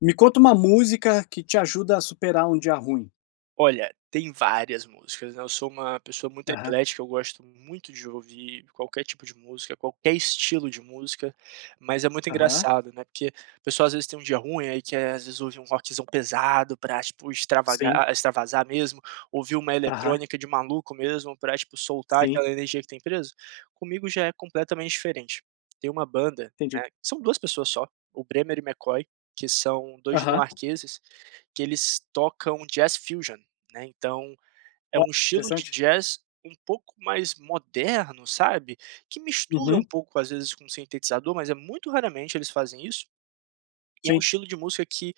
Me conta uma música que te ajuda a superar um dia ruim. Olha, tem várias músicas, né, eu sou uma pessoa muito Aham. eclética, eu gosto muito de ouvir qualquer tipo de música, qualquer estilo de música, mas é muito Aham. engraçado, né, porque a pessoa às vezes tem dia ruim aí quer, às vezes, ouvir um rockzão pesado pra tipo extravaga Sim. extravasar mesmo, ouvir uma Aham. eletrônica de maluco mesmo, pra, tipo, soltar Sim. aquela energia que tem presa? Comigo já é completamente diferente. Tem uma banda, Entendi. né, que são 2 pessoas só, o Bremer e McCoy, que são 2 Aham. dinamarqueses, que eles tocam jazz fusion, né, então, é Ó, um estilo de interessante. jazz um pouco mais moderno, sabe, que mistura um Uhum. pouco às vezes com sintetizador, mas é muito raramente eles fazem isso e é um Sim. estilo de música que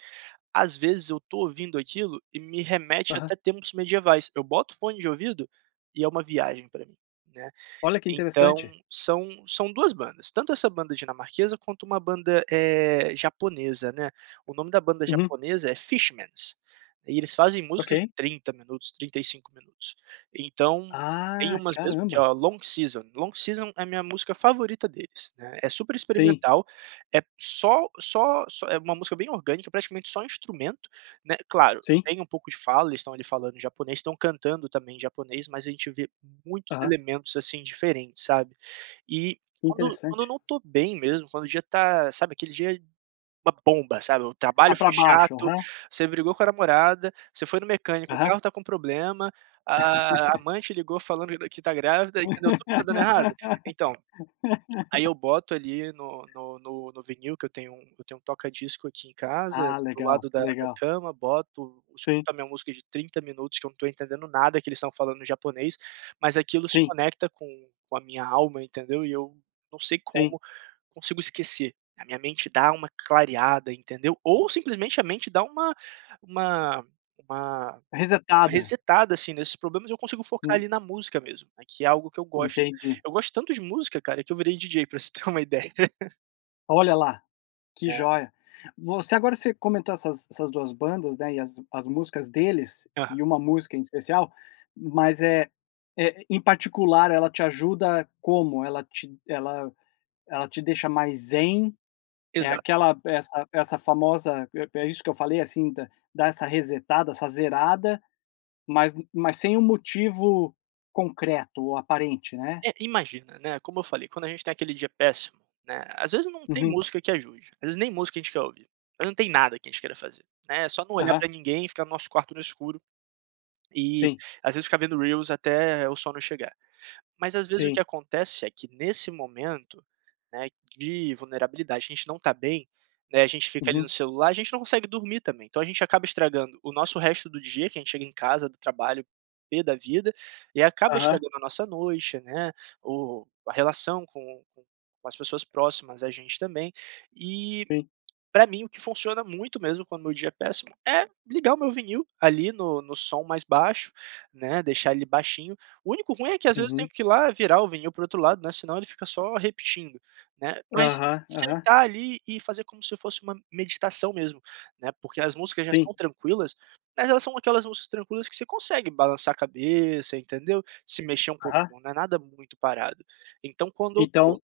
às vezes eu tô ouvindo aquilo e me remete Aham. até tempos medievais, eu boto o fone de ouvido e é uma viagem pra mim, né. Olha que Então, interessante. são são 2 bandas, tanto essa banda dinamarquesa, quanto uma banda, eh, japonesa, né, o nome da banda Uhum. japonesa é Fishmans, e eles fazem músicas de Ok. 30 minutos, 35 minutos, então tem Ah, umas mesmo que é caramba. a Long Season. Long Season é a minha música favorita deles, né, é super Sim. experimental, é p só só só é uma música bem orgânica, praticamente só instrumento, né, claro, Sim. tem um pouco de fala, eles estão ali falando japonês, estão cantando também em japonês, mas a gente vê muitos Aham. elementos, assim, diferentes, sabe. E quando quando eu Interessante. não tô bem mesmo, quando o dia tá sabe aquele dia, é uma bomba, sabe, o Está trabalho foi pra baixo, chato, aham. você brigou com a namorada, você foi no mecânico, o Aham. carro tá com problema, a a amante ligou falando ainda que tá grávida, entendeu, tudo tá dando errado? Então, aí eu boto ali no no no no vinil que eu tenho um eu tenho um toca-discos aqui em casa, Ah, do legal, lado da da legal. cama, boto, escuto Sim. a minha música de 30 minutos que eu não tô entendendo nada que eles estão falando em japonês, mas aquilo se Sim. conecta com com a minha alma, entendeu, e eu não sei Sim. como, consigo esquecer, a minha mente dá uma clareada, entendeu? Ou simplesmente a mente dá uma uma uma Resetada. resetada, assim, nesses problemas, eu consigo focar Hum. ali na música mesmo, né, que é algo que eu gosto. Entendi. Eu gosto tanto de música, cara, que eu virei DJ pra você ter uma ideia. Olha lá, que É. joia. Você agora você comentou essas essas 2 bandas, né, e as as músicas deles, e Aham. uma música em especial. Mas é eh, em particular, ela te ajuda como? Ela te ela ela te deixa mais zen? É Exato. aquela essa essa famosa é é isso que eu falei, assim, dá dá essa resetada, essa zerada, mas u mas sem um motivo concreto ou aparente, né? É, imagina, né, como eu falei, quando a gente tem aquele dia péssimo, né, às vezes não tem Uhum. música que ajude. Às vezes nem música a gente quer ouvir. Às vezes não tem nada que a gente queira fazer, né, só não olhar Aham. pra ninguém, e ficar no nosso quarto no escuro. E, Sim. às vezes, ficar vendo reels até o sono chegar. Mas às vezes o que Sim. acontece é que nesse momento, né, de vulnerabilidade, que a gente não tá bem, né, a gente fica ali no Uhum. celular, a gente não consegue dormir também, então a gente acaba estragando o nosso resto do dia, que a gente chega em casa do trabalho pê da vida, e aí acaba Aham. estragando a nossa noite, né. O o a relação com com com as pessoas próximas da gente também. E Sim. pra mim o que funciona muito mesmo quando o meu dia é péssimo, é ligar o meu vinil, ali, no no som mais baixo, né, deixar ele baixinho. O único ruim é que às vezes eu tenho Uhum. que ir lá virar o vinil para o outro lado, né, senão ele fica só repetindo, né. Mas, Aham, aham. sentar ali, e fazer como se fosse uma meditação mesmo, né, porque as músicas já Sim. são tranquilas, mas elas são aquelas músicas tranquilas que você consegue balançar a cabeça, entendeu. Se mexer um Aham. pouquinho, não é nada muito parado. Então quando eu tô Então,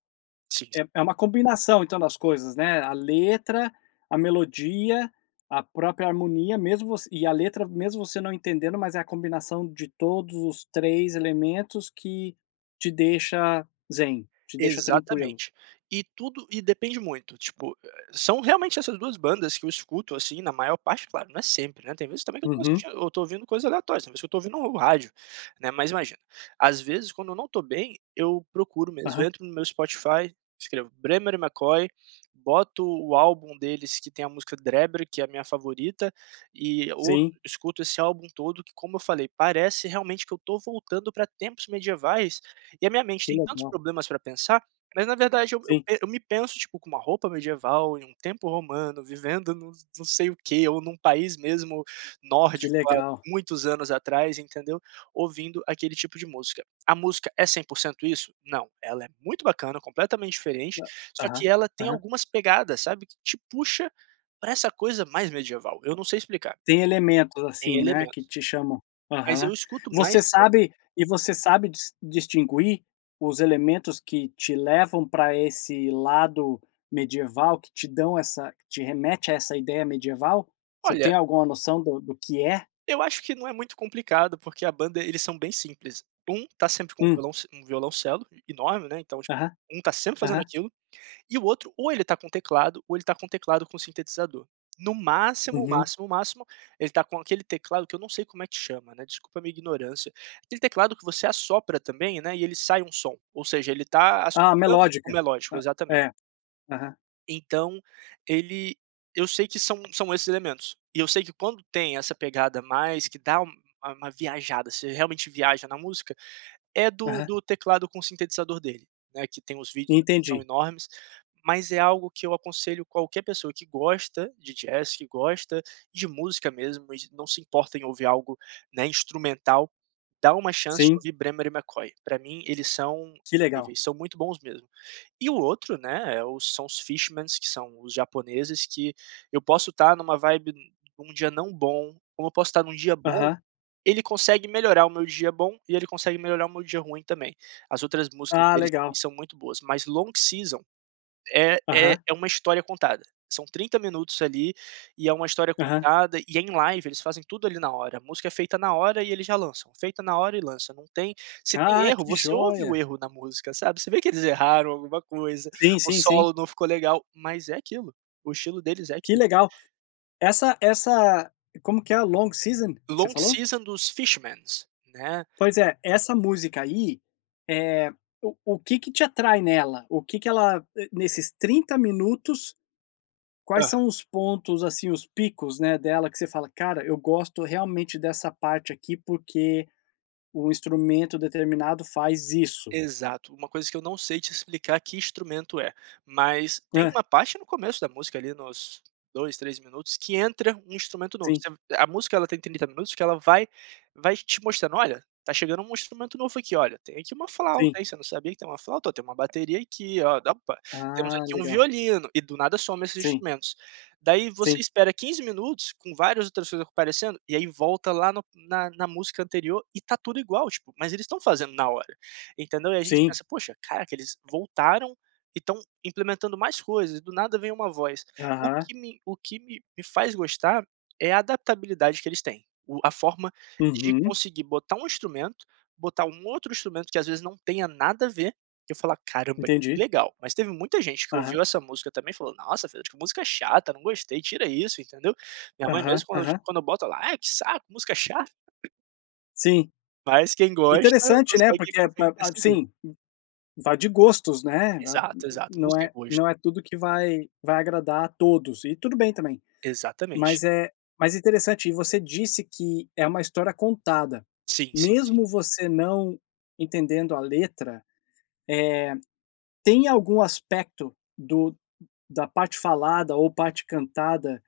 sim. é é uma combinação, então, das coisas, né. A letra, a melodia, a própria harmonia, mesmo você e a letra, mesmo você não entendendo, mas é a combinação de todos os 3 elementos que te deixa zen, te deixa tranquilo? Exatamente. E tudo e depende muito, tipo, ah são realmente essas 2 bandas que eu escuto, assim, na maior parte, claro, não é sempre, né, tem vezes também que eu tô Uhum. assistindo eu tô ouvindo coisas aleatórias, tem vezes que eu tô ouvindo o rádio, né. Mas imagina, às vezes quando eu não tô bem, eu procuro mesmo, Aham. eu entro no meu Spotify, escrevo: "Bremer/McCoy", boto o álbum deles que tem a música Dråber, que é a minha favorita, e ou Sim. escuto esse álbum todo, que como eu falei, parece realmente que eu tô voltando pra tempos medievais, e a minha mente Que tem tantos legal. problemas pra pensar, mas na verdade eu eu Sim. e eu me penso, tipo, com uma roupa medieval, em um tempo romano, vivendo num num sei o quê, ou num país mesmo Que nórdico, há legal. muitos anos atrás, entendeu, ouvindo aquele tipo de música. A música é 100% isso? Não, ela é muito bacana, completamente diferente, Hã. só Aham, que ela tem aham. algumas pegadas, sabe, que te puxa pra essa coisa mais medieval, eu não sei explicar. Tem elementos, Tem assim, né, que elementos. te chamam Mas eu aham. escuto mais Você sabe e você sabe dis distinguir os elementos que te levam pra esse lado medieval, que te dão essa que te remete a essa ideia medieval? Você tem Olha alguma noção do do que é? Eu acho que não é muito complicado, porque a banda, eles são bem simples. Um tá sempre com o Hum. violonc um violoncelo e enorme, né, então, tipo, Aham. um tá sempre fazendo Aham. aquilo. E o outro, ou ele tá com um teclado, ou ele tá com um teclado com um sintetizador. No máximo, Uhum. máximo, máximo, ele tá com aquele teclado, que eu não sei como é que chama, né, desculpa a minha ignorância. Aquele teclado que você assopra também, né, e ele sai um som. Ou seja, ele tá Ah, assoprando o melódica. melódico. Ah, Exatamente. é. Aham. Então ele, eu sei que são são esses elementos, e eu sei de quando tem essa pegada mais, que dá uma uma viajada, você realmente viaja na música. É do Aham. do teclado com sintetizador dele, né, que tem os vídeos que são Entendi. enormes, mas é algo que eu aconselho qualquer pessoa que gosta de jazz, que gosta de música mesmo e de não se importa em ouvir algo, né, instrumental. Dá uma chance de Sim. ouvir Bremer e McCoy. Pra mim eles são Que legal. eles são muito bons mesmo. E o outro né, é o são os Fishmans, que são os japoneses, que eu posso tá numa vibe, num dia não bom, como eu posso tá num dia bom. Aham. Ele consegue melhorar o meu dia bom, e ele consegue melhorar o meu dia ruim também. As outras músicas Ah, deles também legal! são muito boas, mas Long Season é é Aham. é uma história contada. São 30 minutos ali, e é uma história Aham. contada, e é em live. Eles fazem tudo ali na hora, a música é feita na hora e eles já lançam, feita na hora e lança. Não tem se tem Ah, erro que você ouve o joia. erro na música, sabe. Você vê que eles erraram alguma coisa, Sim, o sim, sim. solo não ficou legal, mas é aquilo, o estilo deles é Que aquilo. legal. Essa essa como que é a Long Season, você Long falou? Season dos Fishmans, né. Pois é, essa música aí é o o que que te atrai nela? O que que ela, nesses 30 minutos, quais Aham. são os pontos, assim, os picos, né, dela, que você fala: cara eu gosto realmente dessa parte aqui, porque o instrumento determinado faz isso? Exato, uma coisa que eu não sei te explicar que instrumento é, mas tem Hã. uma parte no começo da música ali nos 2, 3 minutos que entra um instrumento novo. Sim. Você a música ela tem 30 minutos, que ela vai vai te mostrando: "Olha, tá chegando um instrumento novo aqui, olha, tem aqui uma flauta, Sim. hein, você não sabia que tem uma flauta, ó, tem uma bateria aqui, ó, dampa, temos Ah, aqui um legal. violino", e do nada some esses Sim. instrumentos. Daí você Sim. espera 15 minutos com várias outras coisas aparecendo, e aí volta lá no na na música anterior, e tá tudo igual, tipo, mas eles estão fazendo na hora, entendeu. E a gente Sim. pensa: "Poxa, caraca, eles voltaram e estão implementando mais coisas, e do nada vem uma voz." O Aham. que me o que me me faz gostar é a adaptabilidade que eles têm, o a forma de Uhum. conseguir botar um instrumento, botar um outro instrumento que às vezes não tenha nada a ver, e eu falar: "Caramba, que Entendi. legal", mas teve muita gente que Aham. ouviu essa música também e falou: "Nossa, Fred, que música chata, não gostei, tira isso", entendeu. Minha mãe Aham, mesmo, quando eu t aham. quando eu boto, ela: "Ai que saco, música chata." Sim. Mas quem gosta Interessante, né. consegue Porque consegue ba ab perceber. sim, vai de gostos, né. A b Exato, exato. não Música é é gosto. não é tudo que vai vai agradar a todos, e tudo bem também. Exatamente. Mas é mas interessante. E você disse que é uma história contada, Sim, sim, sim. mesmo você não entendendo a letra, eh, tem algum aspecto do da parte falada, ou parte cantada,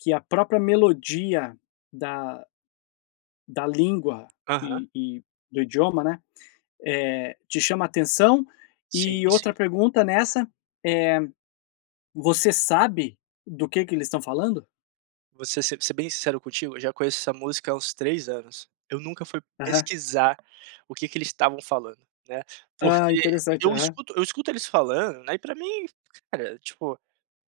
que a própria melodia da da língua Aham. e e do idioma né, eh, te chama atenção? Sim, E outra sim. pergunta nessa é: você sabe do que que eles estão falando? Vou ser ser ser bem sincero contigo, eu já conheço essa música há uns 3 anos. Eu nunca fui Aham. pesquisar o que que eles estavam falando, né, Ah, porque interessante, eu aham. escuto eu escuto eles falando, né, e pra mim, cara, tipo,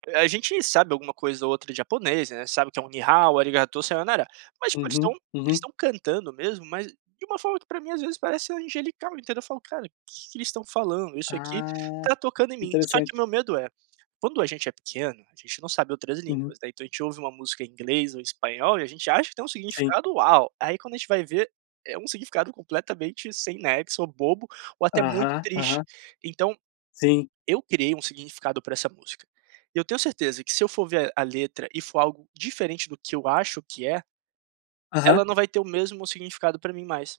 eh, a gente sabe alguma coisa ou outra de japonês, né, sabe o que é um “你好”, “arigatō, sayonara”. Mas, tipo, eles Uhum. estão eles Uhum. estão cantando mesmo, mas de uma forma que, para mim, às vezes parece angelical, entendeu? Eu falo: "Cara, o que que eles estão falando? Isso aqui Ah, tá tocando em mim". Só que interessante. meu medo é: quando a gente é pequeno, a gente não sabe outras Uhum. línguas, né, então a gente ouve uma música em inglês ou em espanhol e a gente acha que tem Sim. significado "Uau!" Aí, quando a gente vai ver, é um significado completamente sem nexo, ou bobo, ou até muito Aham, triste. aham. Então, Sim. eu criei um significado pra essa música e eu tenho certeza que, se eu for ver a letra e for algo diferente do que eu acho que é Aham. ela não vai ter o mesmo significado pra mim mais.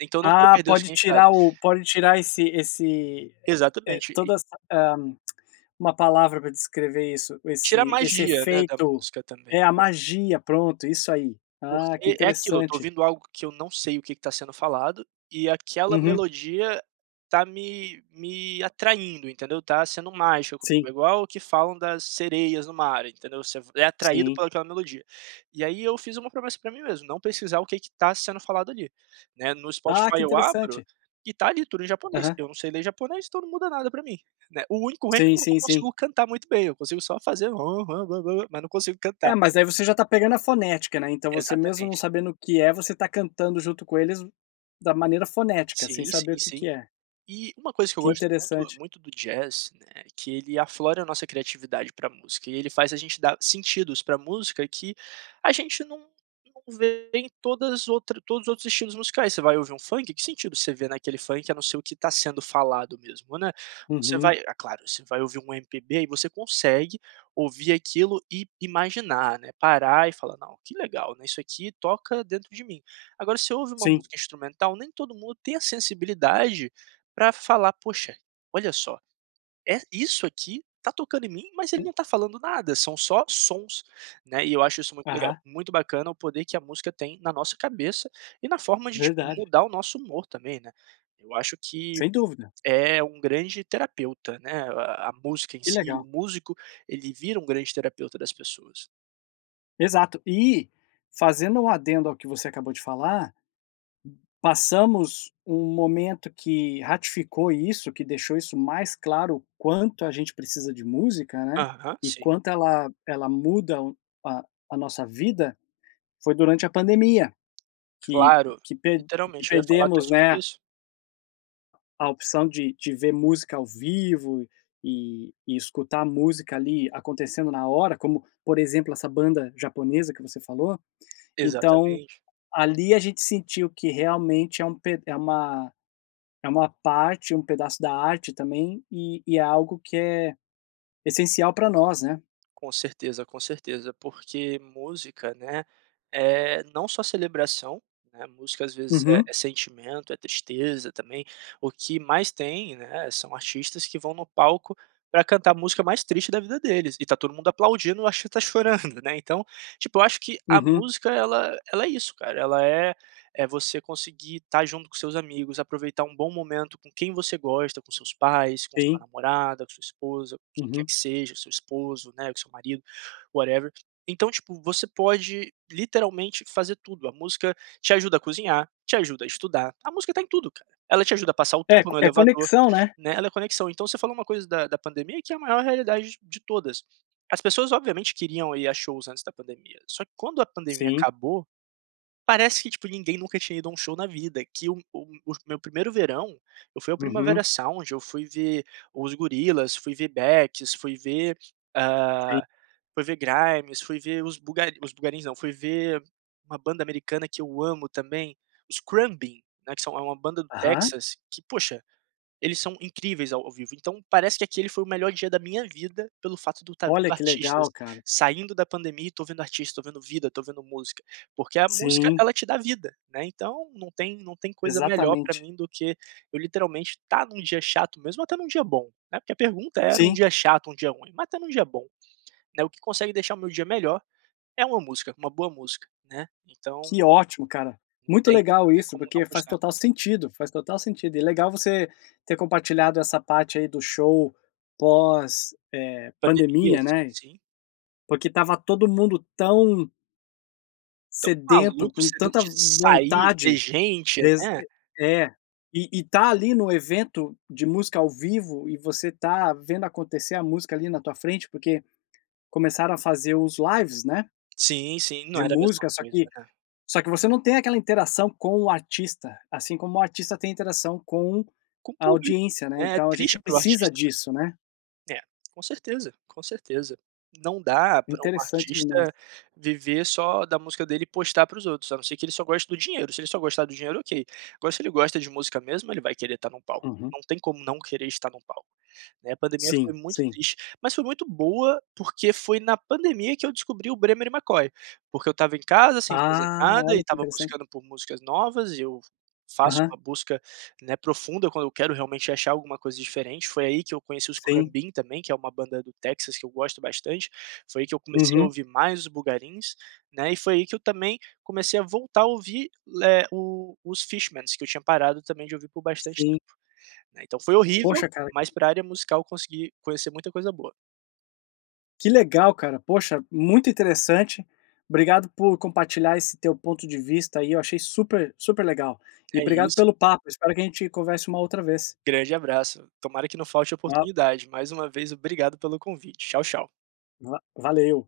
Então eu não quero Ah, perder o pode significado. tirar o pode tirar esse esse, eh eh, Exatamente, e toda essa, hã, 1 palavra pra descrever isso, Tira a esse esse magia, né, da efeito música também, é a né? magia. Pronto, isso aí. Ah, que Porque é aquilo, eu tô interessante. ouvindo algo que eu não sei o que que tá sendo falado e aquela Uhum. melodia tá me me atraindo, entendeu? Tá sendo mágico Sim. [unintelligible] igual ao que falam das sereias no mar, entendeu? Você v é atraído Sim. pela aquela melodia. E, aí, eu fiz uma promessa pra mim mesmo: não pesquisar o que que tá sendo falado ali, né? No Ah! Que Spotify eu abro interessante! e tá ali tudo em japonês, Aham. eu não sei ler japonês, então não muda nada pra mim, né? O único ruim é que Sim, eu não sim, sim. consigo cantar muito bem, eu consigo só fazer: "Hã, ran, bo, bo, bo". Mas não consigo É, cantar. mas aí você já tá pegando a fonética, né? Então, você, mesmo não Exatamente. sabendo o que é, você tá cantando junto com eles da maneira fonética, sem Sim, saber sim, o que que sim. é. E uma coisa que eu Que gosto muito interessante. muito do jazz, né, que ele aflora a nossa criatividade pra música e ele faz a gente dar sentidos pra música que a gente não não vê em todas outras todos os outros estilos musicais. Você vai ouvir um funk, que sentido você vê naquele funk a não ser o que tá sendo falado mesmo, né? Você Uhum. vai ah, claro, você vai ouvir um MPB e você consegue ouvir aquilo e imaginar, né, parar e falar: "Não, que legal, né, isso aqui toca dentro de mim". Agora você ouve uma Sim. música instrumental, nem todo mundo tem a sensibilidade pra falar: "Puxa, olha só, é, isso aqui tá tocando em mim, mas ele Hu não tá falando nada, são só sons", né, e eu acho isso muito Aham. legal. Muito bacana o poder que a música tem na nossa cabeça e na forma de, tipo, Verdade. mudar o nosso humor também, né? Eu acho que Sem dúvida. é um grande terapeuta, né, a a a música em Que si. O legal. músico, ele vira um grande terapeuta das pessoas. Exato. E, fazendo um adendo ao que você acabou de falar, passamos um momento que ratificou isso, que deixou isso mais claro, o quanto a gente precisa de música, né, Aham, e sim. quanto ela ela muda a a nossa vida, foi durante a pandemia que Claro, que per que literalmente, eu ia falar até perdemos, sobre né isso. a opção de de ver música ao vivo e escutar música ali acontecendo na hora, como, por exemplo, essa banda japonesa que você falou. Então, Exatamente. ali, a gente sentiu que realmente é um ped é uma é uma parte, um pedaço da arte também e e é algo que é essencial pra nós, né? Com certeza, com certeza. Porque música, né, é não só celebração, né, música às vezes é Uhum. é sentimento, é tristeza também, o que mais tem, né, são artistas que vão no palco pra cantar a música mais triste da vida deles, e tá todo mundo aplaudindo, ou, acho, até chorando, né. Então, tipo, eu acho que a Uhum. música ela ela é isso cara, ela é: é você conseguir estar junto com seus amigos, aproveitar um bom momento com quem você gosta, com seus pais, com sua Sim. namorada, com sua esposa, com quem quer Uhum. que seja, seu esposo, né, com seu marido, whatever. Então, tipo, você pode, literalmente, fazer tudo, a música te ajuda a cozinhar, te ajuda a estudar, a música tá em tudo, ela te ajuda a passar o É tempo co no é elevador, conexão, né. né, ela é conexão. Então, você falou uma coisa da da pandemia que é a maior realidade de de todas, as pessoas obviamente queriam ir a shows antes da pandemia, só que quando a pandemia Sim. acabou, parece que, tipo, ninguém nunca tinha ido a um show na vida, que um um os meu primeiro verão, eu fui ao Primavera Uhum. Sound, eu fui ver os Gorillaz, fui ver Becks, fui ver Sim. hã, fui ver Grimes, fui ver os Boogari os Boogarins não, fui ver uma banda americana, que eu amo também, os Khruangbin, né, que são é uma banda do Aham. Texas que, poxa, eles são incríveis ao ao vivo. Então parece que aquele foi o melhor dia da minha vida, pelo fato de eu estar vendo Olha, que artistas, legal, cara. saindo da pandemia e tô vendo artista, tô vendo vida, tô vendo música. Porque a música Sim. ela te dá vida, né, então não tem não tem coisa melhor pra Exatamente. mim do que eu, literalmente, estar num dia chato mesmo, ou até num dia bom, né, porque a pergunta era um Sim. dia chato, um dia ruim, mas até num dia bom, né, o que consegue deixar o meu dia melhor, é uma música, uma boa música, né, então Que ótimo, cara. Não Muito tem legal não tem isso, como porque não faz gostar. total sentido, faz total sentido e legal você ter compartilhado essa parte aí do show pós, eh, Pandemia, pandemia, sim, né, sim. porque estava todo mundo tão Tão sedento, maluco com você, em vez tanta de v sair, ver vontade. gente, Exa né. e é. E e estar ali no evento de música ao vivo e você estar vendo acontecer a música, ali na tua frente, porque começaram a fazer os lives, né Sim, sim. Não de era a mesma música, só coisa, que né. só que você não tem aquela interação com o artista, assim como o artista tem interação com Com a público, audiência, né, né, é então a gente triste para o precisa artista disso, né? também. É, com certeza, com certeza. Não dá pra um Interessante demais. artista viver só da música dele e postar para os outros, a não ser que ele só gosta do dinheiro, se ele só gostar do dinheiro ok, agora se ele gosta de música mesmo ele vai querer estar num palco, Uhum. não tem como não querer estar num palco, né. A pandemia foi Sim, muito sim. triste, mas foi muito boa, porque foi na pandemia que eu descobri o Bremer/McCoy. Porque eu estava em casa sem fazer Ah, nada, e olha que estava interessante. buscando por músicas novas, eu faço Aham. uma busca, né, profunda quando eu quero realmente achar alguma coisa diferente. Foi aí que eu conheci os Sim. Khruangbin também, que é uma banda do Texas que eu gosto bastante, foi aí que eu comecei a Uhum. ouvir mais o Boogarins, né, e foi aí que eu também comecei a voltar a ouvir le o os Fishmans, que eu tinha parado também de ouvir por bastante Sim. tempo, né. Então, foi horrível, Poxa, cara mas pra área musical, eu consegui conhecer muita coisa boa. Que legal, cara, poxa, muito interessante. Obrigado por compartilhar esse teu ponto de vista aí, eu achei super super legal e É obrigado isso. pelo papo. Eu espero que a gente converse uma outra vez. Grande abraço. Tomara que não falte Tchau. oportunidade. Mais uma vez, obrigado pelo convite. Tchau, tchau. Va valeu.